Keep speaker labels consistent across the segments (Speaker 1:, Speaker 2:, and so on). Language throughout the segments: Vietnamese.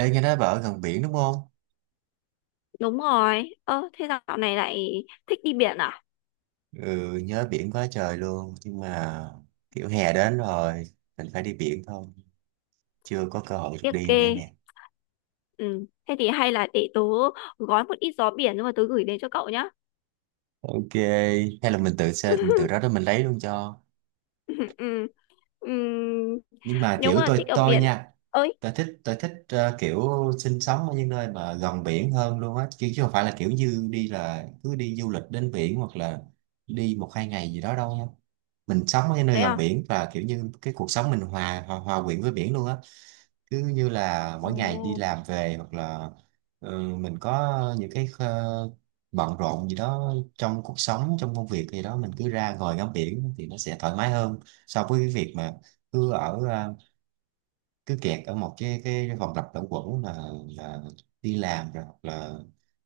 Speaker 1: Ê, nghe nói bà ở gần biển đúng không?
Speaker 2: Đúng rồi. Ơ, thế dạo này lại thích đi biển à?
Speaker 1: Ừ, nhớ biển quá trời luôn. Nhưng mà kiểu hè đến rồi, mình phải đi biển thôi. Chưa có cơ hội được
Speaker 2: Tiếc
Speaker 1: đi
Speaker 2: kê.
Speaker 1: đây nè.
Speaker 2: Ừ. Thế thì hay là để tớ gói một ít gió biển nhưng mà tớ gửi đến cho cậu nhá.
Speaker 1: Ok, hay là mình tự xe, mình tự đó đó mình lấy luôn cho.
Speaker 2: Ừ. Ừ. Ừ.
Speaker 1: Nhưng mà
Speaker 2: Nếu
Speaker 1: kiểu
Speaker 2: mà
Speaker 1: tôi
Speaker 2: thích ở
Speaker 1: tôi
Speaker 2: biển.
Speaker 1: nha,
Speaker 2: Ơi,
Speaker 1: tôi thích kiểu sinh sống ở những nơi mà gần biển hơn luôn á. Chứ không phải là kiểu như đi là cứ đi du lịch đến biển hoặc là đi một hai ngày gì đó đâu nha. Mình sống ở những nơi
Speaker 2: thế
Speaker 1: gần
Speaker 2: à?
Speaker 1: biển và kiểu như cái cuộc sống mình hòa hòa, hòa quyện với biển luôn á. Cứ như là mỗi ngày đi
Speaker 2: Ồ,
Speaker 1: làm về hoặc là mình có những cái bận rộn gì đó trong cuộc sống trong công việc gì đó mình cứ ra ngồi ngắm biển thì nó sẽ thoải mái hơn so với cái việc mà cứ cứ kẹt ở một cái vòng lặp luẩn quẩn là đi làm rồi hoặc là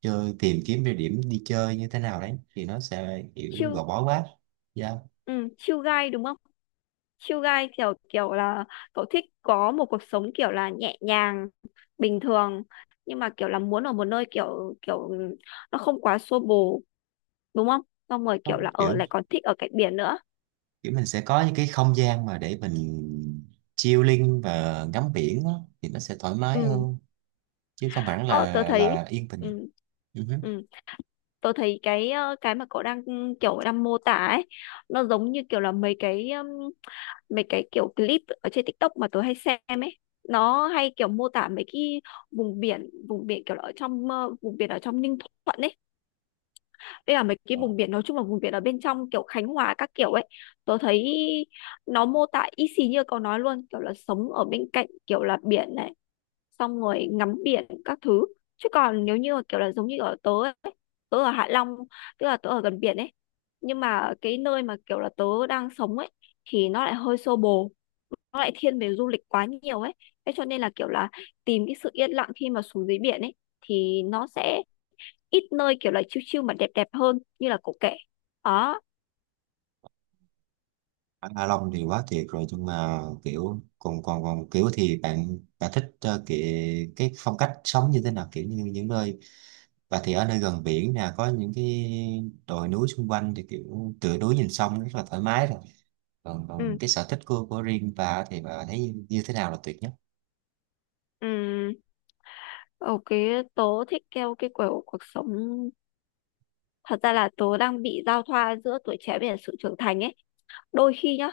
Speaker 1: chơi tìm kiếm địa điểm đi chơi như thế nào đấy thì nó sẽ kiểu
Speaker 2: chill.
Speaker 1: gò bó quá. Dạ.
Speaker 2: Ừ, chill guy đúng không? Chill guy kiểu kiểu là cậu thích có một cuộc sống kiểu là nhẹ nhàng, bình thường, nhưng mà kiểu là muốn ở một nơi kiểu kiểu nó không quá xô bồ đúng không? Xong rồi kiểu
Speaker 1: Không,
Speaker 2: là ở
Speaker 1: kiểu
Speaker 2: lại còn thích ở cạnh biển nữa.
Speaker 1: kiểu mình sẽ có những cái không gian mà để mình chilling và ngắm biển á, thì nó sẽ thoải mái
Speaker 2: Ừ.
Speaker 1: hơn chứ không hẳn
Speaker 2: Ờ, tớ
Speaker 1: là
Speaker 2: thấy
Speaker 1: yên bình.
Speaker 2: ừ,
Speaker 1: Ừ hứ.
Speaker 2: ừ, tớ thấy cái cái mà cậu đang kiểu đang mô tả ấy, nó giống như kiểu là mấy cái kiểu clip ở trên TikTok mà tớ hay xem ấy. Nó hay kiểu mô tả mấy cái vùng biển, vùng biển kiểu là ở trong vùng biển ở trong Ninh Thuận ấy, với cả mấy cái
Speaker 1: Ờ,
Speaker 2: vùng biển nói chung là vùng biển ở bên trong kiểu Khánh Hòa các kiểu ấy. Tớ thấy nó mô tả y xì như cậu nói luôn, kiểu là sống ở bên cạnh kiểu là biển này, xong rồi ngắm biển các thứ. Chứ còn nếu như kiểu là giống như ở tớ ấy, tớ ở Hạ Long, tức là tớ ở gần biển ấy, nhưng mà cái nơi mà kiểu là tớ đang sống ấy thì nó lại hơi xô bồ, nó lại thiên về du lịch quá nhiều ấy, thế cho nên là kiểu là tìm cái sự yên lặng khi mà xuống dưới biển ấy thì nó sẽ ít nơi kiểu là chill chill mà đẹp đẹp hơn như là cậu kể đó.
Speaker 1: anh Hạ Long thì quá tuyệt rồi nhưng mà kiểu còn còn còn kiểu thì bạn bạn thích cái phong cách sống như thế nào kiểu như những nơi và thì ở nơi gần biển nè có những cái đồi núi xung quanh thì kiểu tựa núi nhìn sông rất là thoải mái rồi. còn
Speaker 2: Ừ.
Speaker 1: còn cái sở thích của riêng bà thì bà thấy như thế nào là tuyệt nhất?
Speaker 2: Ừ. OK. Tớ thích theo cái kiểu cuộc sống, thật ra là tớ đang bị giao thoa giữa tuổi trẻ với cả sự trưởng thành ấy. Đôi khi nhá,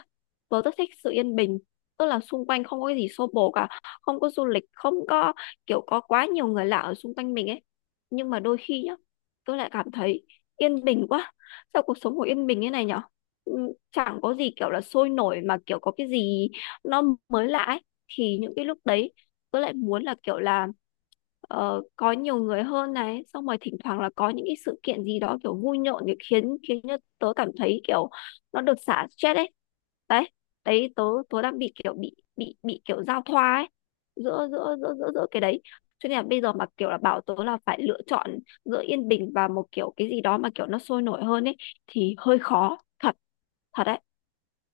Speaker 2: tớ rất thích sự yên bình, tức là xung quanh không có cái gì xô bồ cả, không có du lịch, không có kiểu có quá nhiều người lạ ở xung quanh mình ấy. Nhưng mà đôi khi nhá, tớ lại cảm thấy yên bình quá. Sao cuộc sống của yên bình thế này nhở. Ừ, chẳng có gì kiểu là sôi nổi mà kiểu có cái gì nó mới lạ ấy, thì những cái lúc đấy tớ lại muốn là kiểu là có nhiều người hơn này, xong rồi thỉnh thoảng là có những cái sự kiện gì đó kiểu vui nhộn để khiến khiến cho tớ cảm thấy kiểu nó được xả stress ấy. Đấy. Đấy tớ tớ đang bị kiểu bị kiểu giao thoa ấy, giữa giữa giữa giữa giữa cái đấy, cho nên là bây giờ mà kiểu là bảo tớ là phải lựa chọn giữa yên bình và một kiểu cái gì đó mà kiểu nó sôi nổi hơn ấy thì hơi khó thật, thật đấy,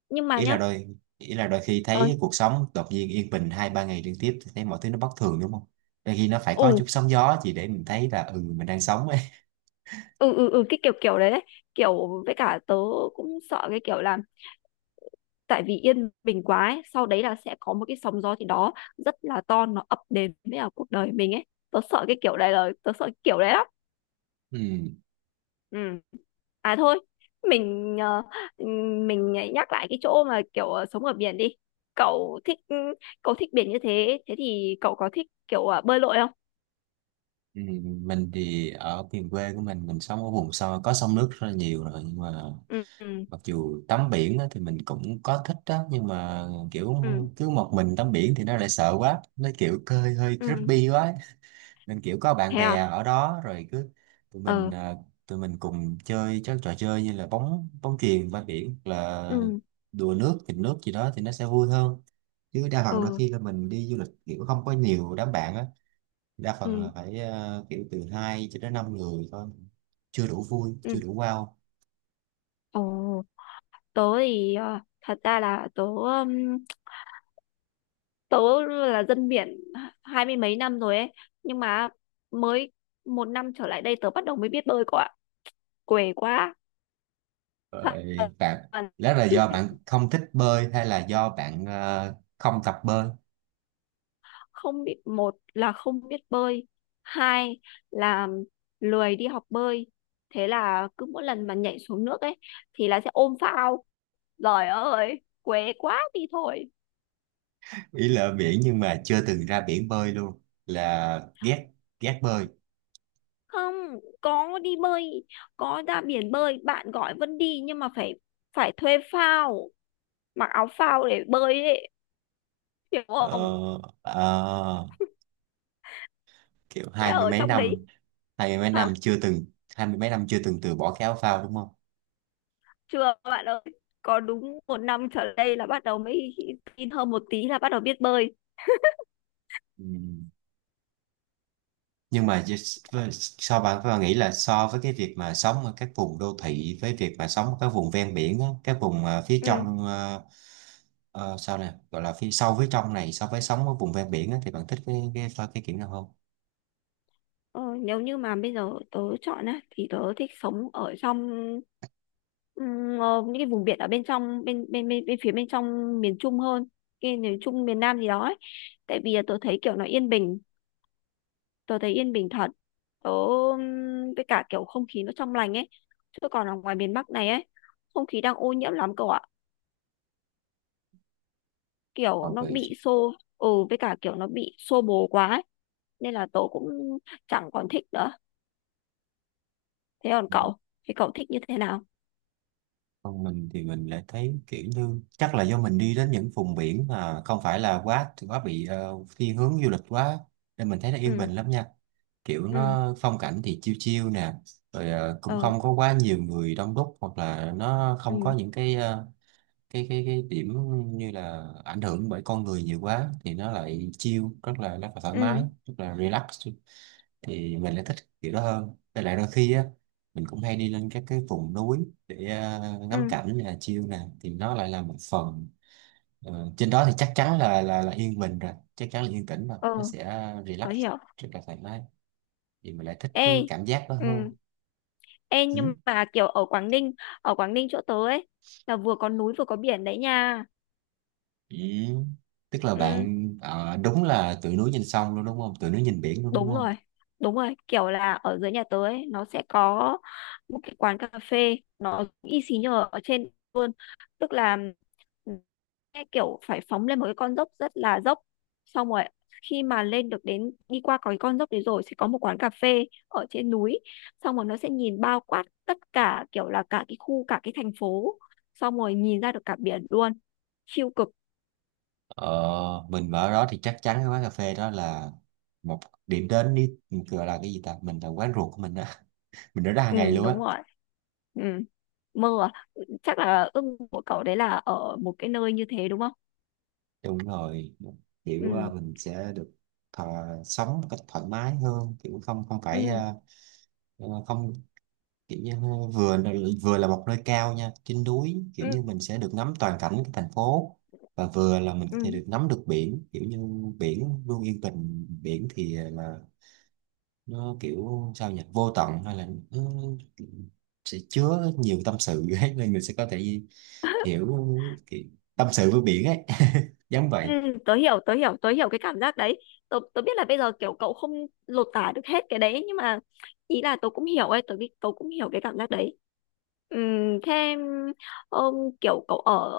Speaker 2: nhưng mà
Speaker 1: ý là
Speaker 2: nhá.
Speaker 1: đôi Ý là đôi khi thấy
Speaker 2: Ơi.
Speaker 1: cuộc sống đột nhiên yên bình hai ba ngày liên tiếp thì thấy mọi thứ nó bất thường đúng không? Đôi khi nó phải có
Speaker 2: Ừ.
Speaker 1: chút sóng gió chỉ để mình thấy là ừ mình đang sống ấy.
Speaker 2: Ừ. Ừ. Ừ, cái kiểu kiểu đấy, đấy kiểu, với cả tớ cũng sợ cái kiểu là tại vì yên bình quá ấy, sau đấy là sẽ có một cái sóng gió gì đó rất là to nó ập đến với cả cuộc đời mình ấy. Tớ sợ cái kiểu đấy, là tớ sợ cái kiểu đấy lắm.
Speaker 1: Ừ,
Speaker 2: Ừ. À thôi, mình ừ, mình nhắc lại cái chỗ mà kiểu sống ở biển đi. Cậu thích, cậu thích biển như thế, thế thì cậu có thích kiểu bơi lội không?
Speaker 1: ừ, mình thì ở miền quê của mình sống ở vùng sâu có sông nước rất là nhiều rồi nhưng mà
Speaker 2: Ừ. Ừ.
Speaker 1: mặc dù tắm biển á, thì mình cũng có thích đó nhưng mà kiểu
Speaker 2: Ừ.
Speaker 1: cứ một mình tắm biển thì nó lại sợ quá, nó kiểu hơi hơi
Speaker 2: Ừ.
Speaker 1: creepy quá ấy. Nên kiểu có bạn
Speaker 2: Thế
Speaker 1: bè
Speaker 2: à.
Speaker 1: ở đó rồi cứ tụi mình
Speaker 2: Ờ.
Speaker 1: ờ, tụi mình cùng chơi các trò chơi như là bóng bóng chuyền bãi biển hoặc là
Speaker 2: Ừ.
Speaker 1: đùa nước nghịch nước gì đó thì nó sẽ vui hơn, chứ đa phần đôi
Speaker 2: Ừ.
Speaker 1: khi là mình đi du lịch kiểu không có nhiều đám bạn á, đa phần
Speaker 2: Ừ.
Speaker 1: là phải kiểu từ hai cho đến năm người thôi, chưa đủ vui
Speaker 2: Ừ.
Speaker 1: chưa đủ wow.
Speaker 2: Ồ. Tớ thì thật ra là tớ tớ là dân biển hai mươi mấy năm rồi ấy, nhưng mà mới một năm trở lại đây tớ bắt đầu mới biết bơi cậu ạ. Què quá.
Speaker 1: Rồi bạn,
Speaker 2: Toàn
Speaker 1: đó là do bạn không thích bơi hay là do bạn không tập bơi?
Speaker 2: không biết. Một là không biết bơi, hai là lười đi học bơi, thế là cứ mỗi lần mà nhảy xuống nước ấy thì là sẽ ôm phao. Giời ơi què quá đi thôi.
Speaker 1: Ý là ở biển nhưng mà chưa từng ra biển bơi luôn là ghét, ghét bơi?
Speaker 2: Không, có đi bơi, có ra biển bơi bạn gọi vẫn đi, nhưng mà phải, phải thuê phao, mặc áo phao để bơi ấy, hiểu không?
Speaker 1: Ờ, ờ, kiểu
Speaker 2: Sẽ
Speaker 1: hai mươi
Speaker 2: ở
Speaker 1: mấy
Speaker 2: trong
Speaker 1: năm,
Speaker 2: đấy.
Speaker 1: hai mươi mấy
Speaker 2: Hả?
Speaker 1: năm chưa từng, hai mươi mấy năm chưa từng từ bỏ cái áo phao đúng không?
Speaker 2: Chưa bạn ơi, có đúng một năm trở lại đây là bắt đầu mới tin hơn một tí là bắt đầu biết bơi.
Speaker 1: Ừ. Nhưng mà so bạn bạn nghĩ là so với cái việc mà sống ở các vùng đô thị với việc mà sống ở các vùng ven biển á, các vùng phía
Speaker 2: Ừ.
Speaker 1: trong, sao nè gọi là phía sâu phía trong này so với sống ở vùng ven biển á, thì bạn thích cái kiểu nào hơn?
Speaker 2: ờ, nếu như mà bây giờ tớ chọn á thì tớ thích sống ở trong ờ, những cái vùng biển ở bên trong, bên phía bên trong miền Trung hơn, cái miền Trung miền Nam gì đó ấy. Tại vì là tớ thấy kiểu nó yên bình, tớ thấy yên bình thật. Tớ với cả kiểu không khí nó trong lành ấy, chứ còn ở ngoài miền Bắc này ấy, không khí đang ô nhiễm lắm cậu ạ. Kiểu
Speaker 1: Còn
Speaker 2: nó
Speaker 1: về,
Speaker 2: bị xô. Ừ, với cả kiểu nó bị xô bồ quá ấy, nên là tớ cũng chẳng còn thích nữa. Thế còn cậu? Thế cậu thích như thế nào?
Speaker 1: còn mình thì mình lại thấy kiểu như chắc là do mình đi đến những vùng biển mà không phải là quá quá bị thiên hướng du lịch quá nên mình thấy nó yên bình
Speaker 2: Ừ.
Speaker 1: lắm nha. Kiểu
Speaker 2: Ừ.
Speaker 1: nó phong cảnh thì chiêu chiêu nè, rồi cũng
Speaker 2: Ờ.
Speaker 1: không có quá nhiều người đông đúc hoặc là nó không có
Speaker 2: Ừ.
Speaker 1: những cái cái điểm như là ảnh hưởng bởi con người nhiều quá thì nó lại chiêu rất là thoải mái,
Speaker 2: Ừ.
Speaker 1: rất là relax, thì mình lại thích kiểu đó hơn. Với lại đôi khi á mình cũng hay đi lên các cái vùng núi để ngắm
Speaker 2: Ừ.
Speaker 1: cảnh nè chill nè thì nó lại là một phần. Ờ, trên đó thì chắc chắn là yên bình rồi, chắc chắn là yên tĩnh rồi, nó
Speaker 2: Ờ.
Speaker 1: sẽ relax
Speaker 2: Tớ hiểu.
Speaker 1: rất là thoải mái, thì mình lại thích
Speaker 2: Ê.
Speaker 1: cái cảm giác đó
Speaker 2: Ừ.
Speaker 1: hơn.
Speaker 2: Ê,
Speaker 1: Ừ.
Speaker 2: nhưng mà kiểu ở Quảng Ninh, ở Quảng Ninh chỗ tớ ấy là vừa có núi vừa có biển đấy nha.
Speaker 1: Ừ. Tức là
Speaker 2: Ừ.
Speaker 1: bạn đúng là từ núi nhìn sông luôn đúng không, từ núi nhìn biển luôn đúng
Speaker 2: Đúng
Speaker 1: không?
Speaker 2: rồi, đúng rồi, kiểu là ở dưới nhà tớ ấy, nó sẽ có một cái quán cà phê nó y xì như ở trên luôn. Tức là cái kiểu phải phóng lên một cái con dốc rất là dốc. Xong rồi khi mà lên được đến, đi qua có cái con dốc đấy rồi, sẽ có một quán cà phê ở trên núi. Xong rồi nó sẽ nhìn bao quát tất cả, kiểu là cả cái khu, cả cái thành phố. Xong rồi nhìn ra được cả biển luôn. Siêu cực.
Speaker 1: Ờ, mình ở đó thì chắc chắn cái quán cà phê đó là một điểm đến, đi gọi là cái gì ta, mình là quán ruột của mình đó, mình ở ra hàng
Speaker 2: Ừ
Speaker 1: ngày luôn á.
Speaker 2: đúng rồi. Ừ. Mơ à? Ừ, chắc là ước của cậu đấy là ở một cái nơi như thế đúng không?
Speaker 1: Đúng rồi, kiểu
Speaker 2: Ừ.
Speaker 1: mình sẽ được thọ, sống một cách thoải mái hơn kiểu không không phải
Speaker 2: Ừ.
Speaker 1: không, kiểu như vừa vừa là một nơi cao nha trên núi, kiểu
Speaker 2: Ừ.
Speaker 1: như mình sẽ được ngắm toàn cảnh cái thành phố và vừa là mình có thể
Speaker 2: Ừ.
Speaker 1: được ngắm được biển, kiểu như biển luôn yên bình, biển thì là nó kiểu sao nhỉ, vô tận hay là nó sẽ chứa nhiều tâm sự ấy, nên mình sẽ có thể hiểu kiểu tâm sự với biển ấy giống
Speaker 2: Ừ.
Speaker 1: vậy.
Speaker 2: Tớ hiểu, tớ hiểu, tớ hiểu cái cảm giác đấy. Tớ biết là bây giờ kiểu cậu không lột tả được hết cái đấy, nhưng mà ý là tớ cũng hiểu ấy. Tớ cũng hiểu cái cảm giác đấy. Ừ. Thế um, kiểu cậu ở,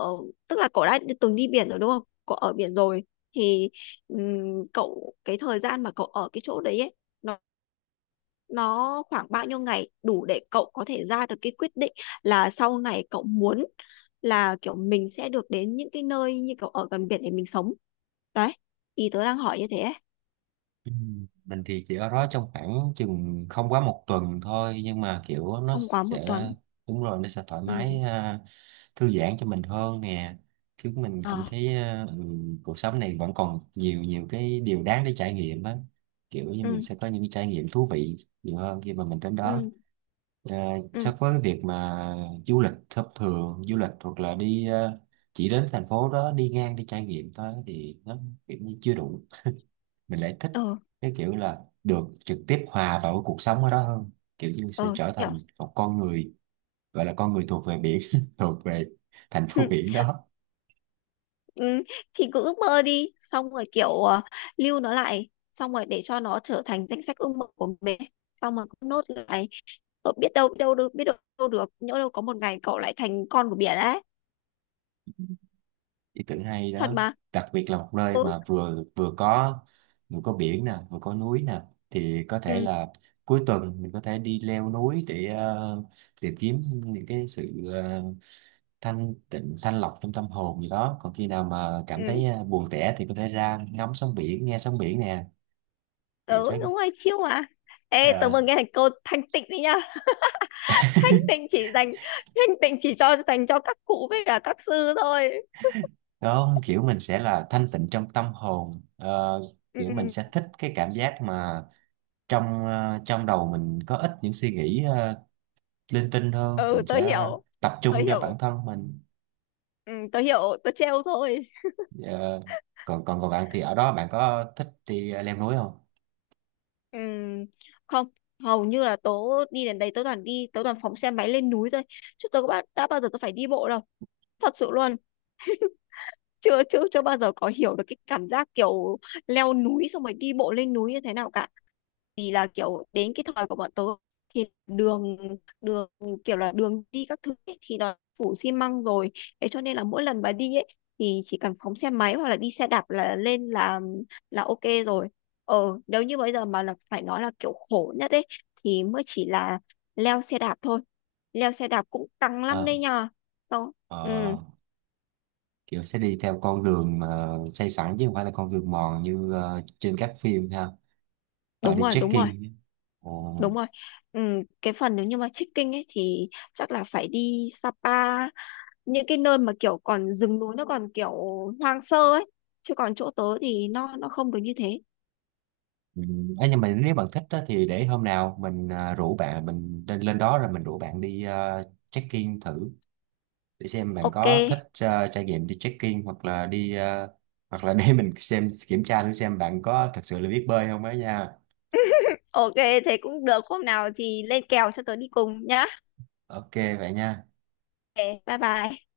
Speaker 2: tức là cậu đã từng đi biển rồi đúng không? Cậu ở biển rồi thì cậu cái thời gian mà cậu ở cái chỗ đấy ấy nó nó khoảng bao nhiêu ngày đủ để cậu có thể ra được cái quyết định là sau này cậu muốn là kiểu mình sẽ được đến những cái nơi như kiểu ở gần biển để mình sống đấy, ý tớ đang hỏi như thế ấy.
Speaker 1: Ừ. Mình thì chỉ ở đó trong khoảng chừng không quá một tuần thôi nhưng mà kiểu nó
Speaker 2: Không quá một
Speaker 1: sẽ,
Speaker 2: tuần?
Speaker 1: đúng rồi, nó sẽ thoải mái
Speaker 2: Ừ.
Speaker 1: thư giãn cho mình hơn nè, chứ mình
Speaker 2: Ờ.
Speaker 1: cảm thấy cuộc sống này vẫn còn nhiều nhiều cái điều đáng để trải nghiệm á, kiểu như mình
Speaker 2: Ừ.
Speaker 1: sẽ có những cái trải nghiệm thú vị nhiều hơn khi mà mình đến đó,
Speaker 2: Ừ. Ừ.
Speaker 1: so với cái việc mà du lịch hoặc là đi chỉ đến thành phố đó đi ngang đi trải nghiệm thôi thì nó kiểu như chưa đủ, mình lại thích
Speaker 2: Ờ.
Speaker 1: cái kiểu là được trực tiếp hòa vào cuộc sống ở đó hơn, kiểu như sẽ
Speaker 2: Ờ.
Speaker 1: trở
Speaker 2: Kiểu.
Speaker 1: thành một con người, gọi là con người thuộc về biển thuộc về thành phố biển đó.
Speaker 2: Ừ. Thì cứ ước mơ đi, xong rồi kiểu lưu nó lại, xong rồi để cho nó trở thành danh sách ước mơ của mình, xong rồi cứ nốt lại. Cậu biết đâu, biết đâu được, biết đâu được, nhỡ đâu có một ngày cậu lại thành con của biển ấy.
Speaker 1: Ý tưởng hay
Speaker 2: Thật
Speaker 1: đó,
Speaker 2: mà.
Speaker 1: đặc biệt là một nơi
Speaker 2: Ừ.
Speaker 1: mà vừa vừa có, vừa có biển nè vừa có núi nè, thì có thể
Speaker 2: Ừ.
Speaker 1: là cuối tuần mình có thể đi leo núi để tìm kiếm những cái sự thanh tịnh thanh lọc trong tâm hồn gì đó, còn khi nào mà cảm
Speaker 2: Ừ.
Speaker 1: thấy buồn tẻ thì có thể ra ngắm sóng biển nghe sóng biển nè thì rất.
Speaker 2: Ừ đúng rồi chiêu mà. Ê tớ
Speaker 1: Ờ,
Speaker 2: vừa nghe thành cô thanh tịnh đấy nhá. Thanh tịnh chỉ dành, thanh tịnh chỉ cho dành cho các cụ với cả các sư thôi.
Speaker 1: có kiểu mình sẽ là thanh tịnh trong tâm hồn. Ờ,
Speaker 2: Ừ.
Speaker 1: kiểu mình sẽ thích cái cảm giác mà trong trong đầu mình có ít những suy nghĩ linh tinh hơn,
Speaker 2: Ừ.
Speaker 1: mình
Speaker 2: Tớ
Speaker 1: sẽ
Speaker 2: hiểu,
Speaker 1: tập
Speaker 2: tớ
Speaker 1: trung cho bản
Speaker 2: hiểu.
Speaker 1: thân mình.
Speaker 2: Ừ, tớ hiểu, tớ trêu thôi.
Speaker 1: Ờ, còn còn còn bạn thì ở đó bạn có thích đi leo núi không?
Speaker 2: Ừ. Không, hầu như là tớ đi đến đấy tớ toàn đi, tớ toàn phóng xe máy lên núi thôi, chứ tớ có đã bao giờ tớ phải đi bộ đâu. Thật sự luôn. Chưa chưa chưa bao giờ có hiểu được cái cảm giác kiểu leo núi, xong rồi đi bộ lên núi như thế nào cả. Vì là kiểu đến cái thời của bọn tớ thì đường đường kiểu là đường đi các thứ ấy, thì nó phủ xi măng rồi, thế cho nên là mỗi lần bà đi ấy thì chỉ cần phóng xe máy hoặc là đi xe đạp là lên, là OK rồi. Nếu như bây giờ mà là phải nói là kiểu khổ nhất ấy thì mới chỉ là leo xe đạp thôi. Leo xe đạp cũng căng lắm
Speaker 1: Ờ,
Speaker 2: đấy nhờ. Không. Ừ
Speaker 1: ờ, kiểu sẽ đi theo con đường mà xây sẵn chứ không phải là con đường mòn như trên các phim ha. Ờ,
Speaker 2: đúng
Speaker 1: đi
Speaker 2: rồi, đúng rồi.
Speaker 1: trekking. Ồ.
Speaker 2: Đúng rồi. Ừ, cái phần nếu như mà trekking ấy thì chắc là phải đi Sapa, những cái nơi mà kiểu còn rừng núi nó còn kiểu hoang sơ ấy, chứ còn chỗ tớ thì nó không được như thế.
Speaker 1: Ừ, ấy nhưng mà nếu bạn thích á, thì để hôm nào mình rủ bạn mình lên lên đó rồi mình rủ bạn đi check-in thử để xem bạn
Speaker 2: OK.
Speaker 1: có thích trải nghiệm đi check-in hoặc là đi hoặc là để mình xem kiểm tra thử xem bạn có thật sự là biết bơi không ấy nha.
Speaker 2: OK thế cũng được, hôm nào thì lên kèo cho tớ đi cùng nhá.
Speaker 1: Ok vậy nha.
Speaker 2: OK, bye bye.